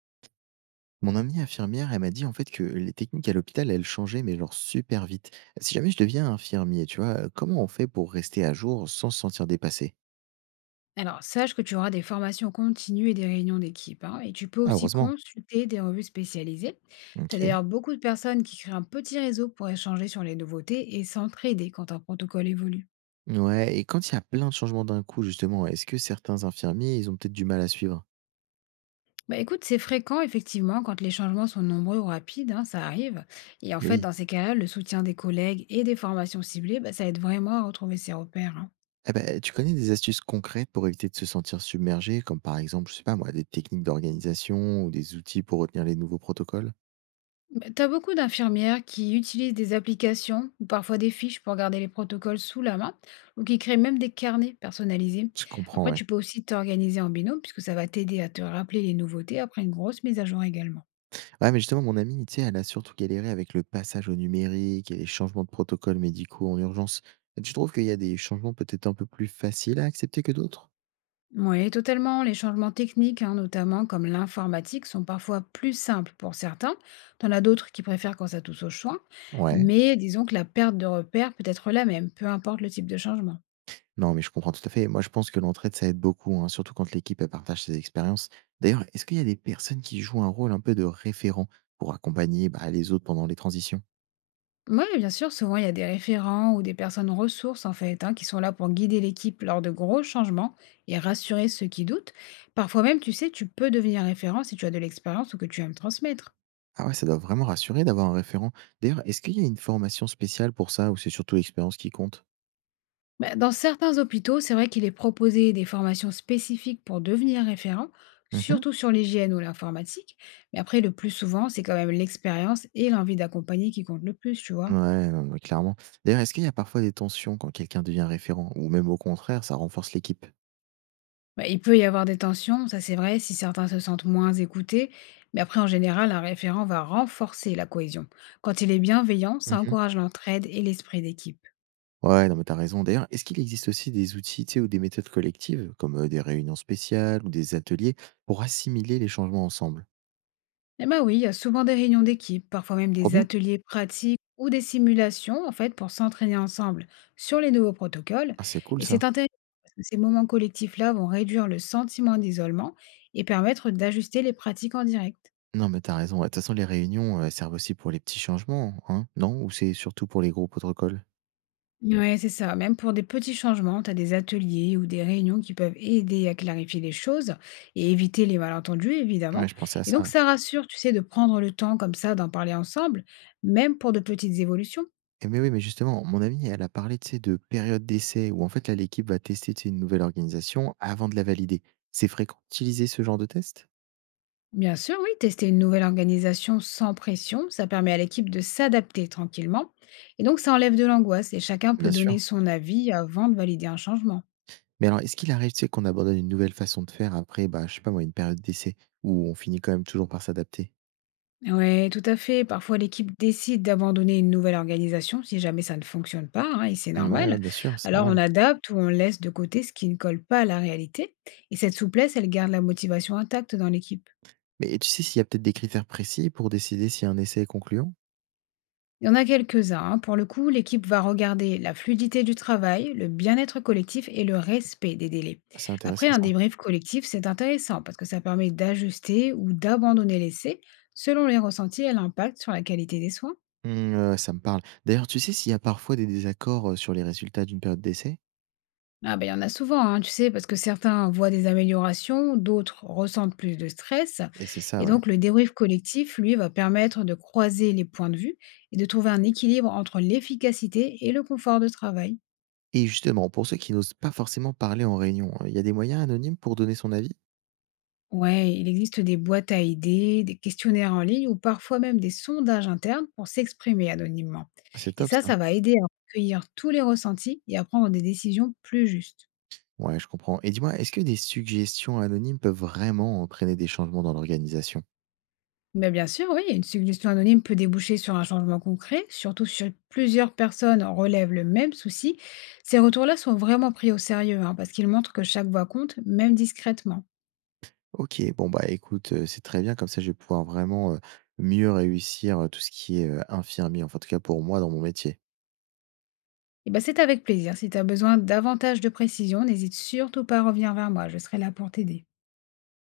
Mon amie infirmière, elle m'a dit en fait que les techniques à l'hôpital, elles changeaient, mais genre super vite. Si jamais je deviens infirmier, tu vois, comment on fait pour rester à jour sans se sentir dépassé? Alors, sache que tu auras des formations continues et des réunions d'équipe, hein, et tu peux Ah, aussi heureusement. consulter des revues spécialisées. Tu Ok. as d'ailleurs beaucoup de personnes qui créent un petit réseau pour échanger sur les nouveautés et s'entraider quand un protocole évolue. Ouais, et quand il y a plein de changements d'un coup, justement, est-ce que certains infirmiers, ils ont peut-être du mal à suivre? Bah, écoute, c'est fréquent, effectivement, quand les changements sont nombreux ou rapides, hein, ça arrive. Et en Eh fait, oui. dans ces cas-là, le soutien des collègues et des formations ciblées, bah, ça aide vraiment à retrouver ses repères, hein. Ah bah, tu connais des astuces concrètes pour éviter de se sentir submergé, comme par exemple, je sais pas moi, des techniques d'organisation ou des outils pour retenir les nouveaux protocoles? Bah, t'as beaucoup d'infirmières qui utilisent des applications ou parfois des fiches pour garder les protocoles sous la main ou qui créent même des carnets personnalisés. Je comprends, Après, ouais. tu peux aussi t'organiser en binôme puisque ça va t'aider à te rappeler les nouveautés après une grosse mise à jour également. Ouais, mais justement, mon amie, tu sais, elle a surtout galéré avec le passage au numérique et les changements de protocoles médicaux en urgence. Tu trouves qu'il y a des changements peut-être un peu plus faciles à accepter que d'autres? Oui, totalement. Les changements techniques, hein, notamment comme l'informatique, sont parfois plus simples pour certains. T'en as d'autres qui préfèrent quand ça touche aux soins. Ouais. Mais disons que la perte de repères peut être la même, peu importe le type de changement. Non, mais je comprends tout à fait. Moi, je pense que l'entraide, ça aide beaucoup, hein, surtout quand l'équipe elle partage ses expériences. D'ailleurs, est-ce qu'il y a des personnes qui jouent un rôle un peu de référent pour accompagner bah, les autres pendant les transitions? Ouais, bien sûr, souvent il y a des référents ou des personnes ressources en fait, hein, qui sont là pour guider l'équipe lors de gros changements et rassurer ceux qui doutent. Parfois même, tu sais, tu peux devenir référent si tu as de l'expérience ou que tu aimes transmettre. Ah ouais, ça doit vraiment rassurer d'avoir un référent. D'ailleurs, est-ce qu'il y a une formation spéciale pour ça ou c'est surtout l'expérience qui compte? Bah, dans certains hôpitaux, c'est vrai qu'il est proposé des formations spécifiques pour devenir référent, Mhm. surtout sur l'hygiène ou l'informatique. Mais après, le plus souvent, c'est quand même l'expérience et l'envie d'accompagner qui comptent le plus, tu vois. Ouais, non, mais clairement. D'ailleurs, est-ce qu'il y a parfois des tensions quand quelqu'un devient référent ou même au contraire, ça renforce l'équipe? Bah, il peut y avoir des tensions, ça c'est vrai, si certains se sentent moins écoutés, mais après en général, un référent va renforcer la cohésion. Quand il est bienveillant, ça Mhm. encourage l'entraide et l'esprit d'équipe. Ouais, non, mais t'as raison. D'ailleurs, est-ce qu'il existe aussi des outils, tu sais, ou des méthodes collectives, comme des réunions spéciales ou des ateliers, pour assimiler les changements ensemble? Eh ben oui, il y a souvent des réunions d'équipe, parfois même Trop des bien. ateliers pratiques ou des simulations en fait pour s'entraîner ensemble sur les nouveaux protocoles. Ah, c'est cool Et c'est ça. intéressant parce que ces moments collectifs-là vont réduire le sentiment d'isolement et permettre d'ajuster les pratiques en direct. Non, mais t'as raison. Ouais, de toute façon, les réunions, servent aussi pour les petits changements, hein, non? Ou c'est surtout pour les gros protocoles? Ouais, c'est ça. Même pour des petits changements, tu as des ateliers ou des réunions qui peuvent aider à clarifier les choses et éviter les malentendus, Ouais, évidemment. je pensais à Et donc, ça. ça rassure, tu sais, de prendre le temps comme ça d'en parler ensemble, même pour de petites évolutions. Et mais oui, mais justement, mon amie, elle a parlé, tu sais, de période d'essai où en fait, là, l'équipe va tester, tu sais, une nouvelle organisation avant de la valider. C'est fréquent d'utiliser ce genre de test? Bien sûr, oui, tester une nouvelle organisation sans pression, ça permet à l'équipe de s'adapter tranquillement. Et donc, ça enlève de l'angoisse et chacun Bien peut donner sûr. son avis avant de valider un changement. Mais alors, est-ce qu'il arrive, tu sais, qu'on abandonne une nouvelle façon de faire après, bah, je sais pas moi, une période d'essai où on finit quand même toujours par s'adapter? Ouais, tout à fait. Parfois, l'équipe décide d'abandonner une nouvelle organisation si jamais ça ne fonctionne pas, hein, et c'est Mm, ouais, ouais, normal. bien sûr, c'est Alors, on normal. adapte ou on laisse de côté ce qui ne colle pas à la réalité. Et cette souplesse, elle garde la motivation intacte dans l'équipe. Mais tu sais s'il y a peut-être des critères précis pour décider si un essai est concluant? Il y en a quelques-uns, hein. Pour le coup, l'équipe va regarder la fluidité du travail, le bien-être collectif et le respect des délais. C'est Après, intéressant un ça. débrief collectif, c'est intéressant parce que ça permet d'ajuster ou d'abandonner l'essai selon les ressentis et l'impact sur la qualité des soins. Mm, ça me parle. D'ailleurs, tu sais s'il y a parfois des désaccords sur les résultats d'une période d'essai? Ah ben il y en a souvent, hein, tu sais, parce que certains voient des améliorations, d'autres ressentent plus de stress. Et c'est ça, Et ouais. donc, le débrief collectif, lui, va permettre de croiser les points de vue et de trouver un équilibre entre l'efficacité et le confort de travail. Et justement, pour ceux qui n'osent pas forcément parler en réunion, il y a des moyens anonymes pour donner son avis? Ouais, il existe des boîtes à idées, des questionnaires en ligne ou parfois même des sondages internes pour s'exprimer anonymement. C'est Et top ça, ça. ça va aider à recueillir tous les ressentis et à prendre des décisions plus justes. Ouais, je comprends. Et dis-moi, est-ce que des suggestions anonymes peuvent vraiment entraîner des changements dans l'organisation? Mais bien sûr, oui, une suggestion anonyme peut déboucher sur un changement concret, surtout si plusieurs personnes relèvent le même souci. Ces retours-là sont vraiment pris au sérieux, hein, parce qu'ils montrent que chaque voix compte, même discrètement. OK, bon, bah, écoute, c'est très bien comme ça, je vais pouvoir vraiment, mieux réussir, tout ce qui est, infirmier, enfin, en tout cas pour moi dans mon métier. Et ben c'est avec plaisir. Si tu as besoin davantage de précision, n'hésite surtout pas à revenir vers moi, je serai là pour t'aider.